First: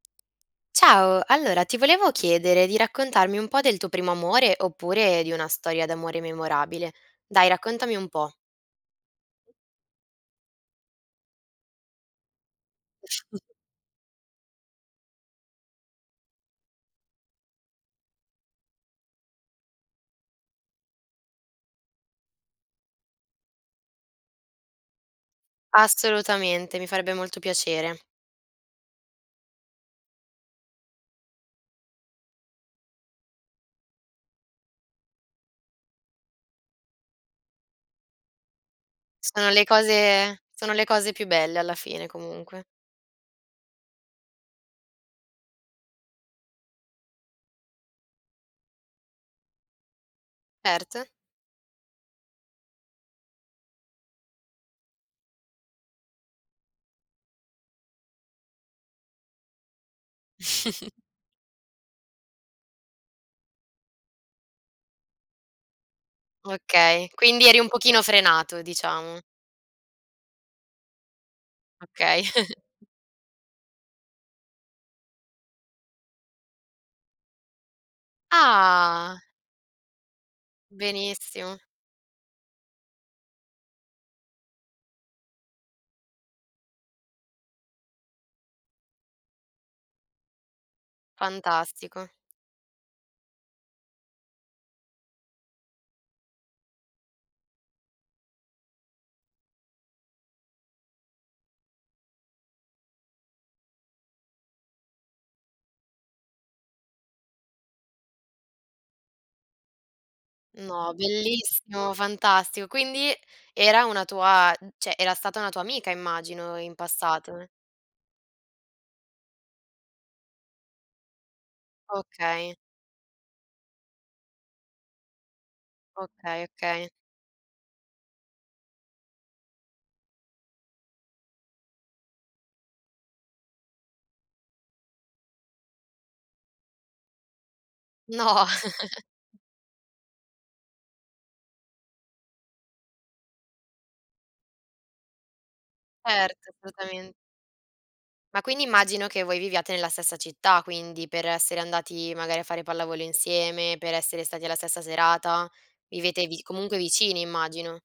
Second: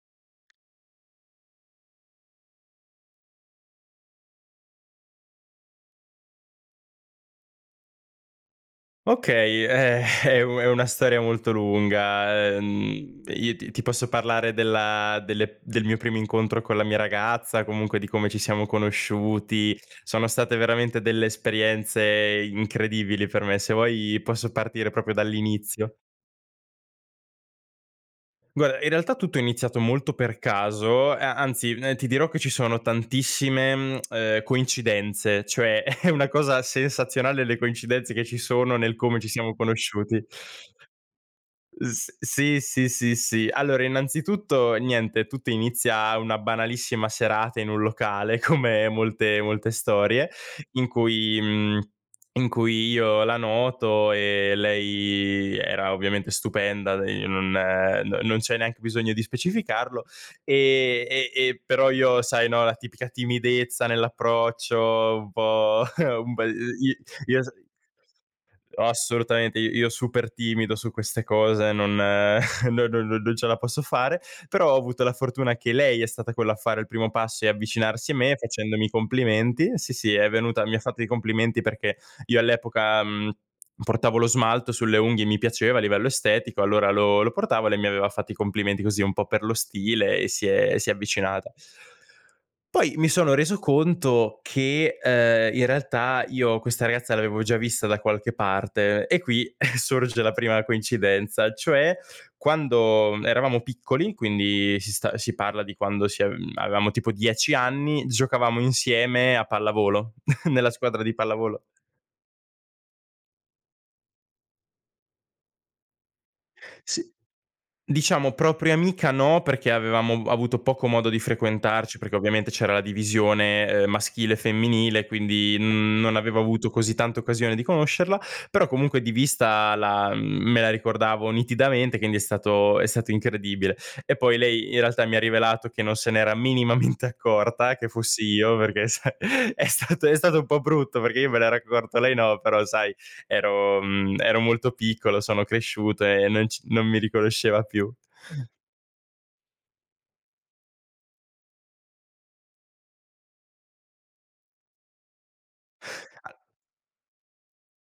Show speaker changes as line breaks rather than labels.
Ciao, allora ti volevo chiedere di raccontarmi un po' del tuo primo amore, oppure di una storia d'amore memorabile. Dai, raccontami un po'.
Okay, eh, è u è una storia molto lunga. Uhm, io t ti posso parlare della delle del mio primo incontro con la mia ragazza, comunque di come ci siamo conosciuti, sono state veramente delle esperienze incredibili per me. Se vuoi posso partire proprio dall'inizio.
Assolutamente, mi farebbe molto piacere.
Guarda, in realtà tutto è iniziato molto per caso, a anzi ti dirò che ci sono tantissime, mhmm, coincidenze, cioè è una cosa sensazionale, le coincidenze che ci sono nel come ci
Sono
siamo
le
conosciuti.
cose sono le cose più belle alla fine,
S sì,
comunque.
sì, sì, sì. Allora innanzitutto: niente, tutto inizia una banalissima serata in un locale come molte molte storie, in
Ert
cui, mhmm, in cui io la noto. E lei era ovviamente stupenda, de non non non c'è neanche bisogno di specificarlo. Ehm, e e però io, sai, no, la tipica timidezza nell'approccio un po', un be i i
Okay,
io
quindi
so
eri un pochino frenato diciamo.
assolutamente, i io super timido su queste cose, non
Okay.
no no non ce la posso fare. Però ho avuto la fortuna che lei è stata quella a fare il primo passo e avvicinarsi a me facendomi i
Ah!
complimenti sì, sì, è venuta mi ha fatto i
Benissimo.
complimenti perché io all'epoca, mhmm, portavo lo smalto sulle unghie, mi piaceva a livello estetico, allora lo lo portavo e lei mi aveva fatto i complimenti, così un po' per lo stile, e si è si è avvicinata
Fantastico.
poi, mi sono reso conto che, ehm, in realtà io questa ragazza l'avevo già vista da qualche parte. E qui sorge la prima coincidenza, cioè quando eravamo piccoli, quindi si sta si parla di quando si a avevamo tipo 10 anni, giocavamo insieme a pallavolo, nella
No,
squadra di pallavolo.
bellissimo, fantastico. Quindi, era una tua cioè, era stata una tua amica immagino, in
S
passato.
diciamo propria amica, no, perché avevamo avuto poco modo di frequentarci, perché ovviamente
Okay.
c'era la divisione, ehm, maschile e femminile. Quindi, mhmm, non avevo
Okay,
avuto
okay.
così tanta occasione di conoscerla, però comunque di vista la me la ricordavo nitidamente, quindi è stato è stato incredibile. E poi lei, in realtà mi ha rivelato che non se n'era minimamente accorta che fossi
No.
io, perché, sa è stato è stato un po' brutto, perché io me n'ero accorto, lei no. Però, sai, ero, mhmm, ero molto piccolo, sono cresciuto e
Ert
non ci non mi
assolutamen
riconosceva più.
Ma quindi, immagino che voi viviate nella stessa città quindi, per essere andati magari a fare pallavolo insieme, per essere stati alla stessa serata, vivete
Al
vi comunque vicini immagino.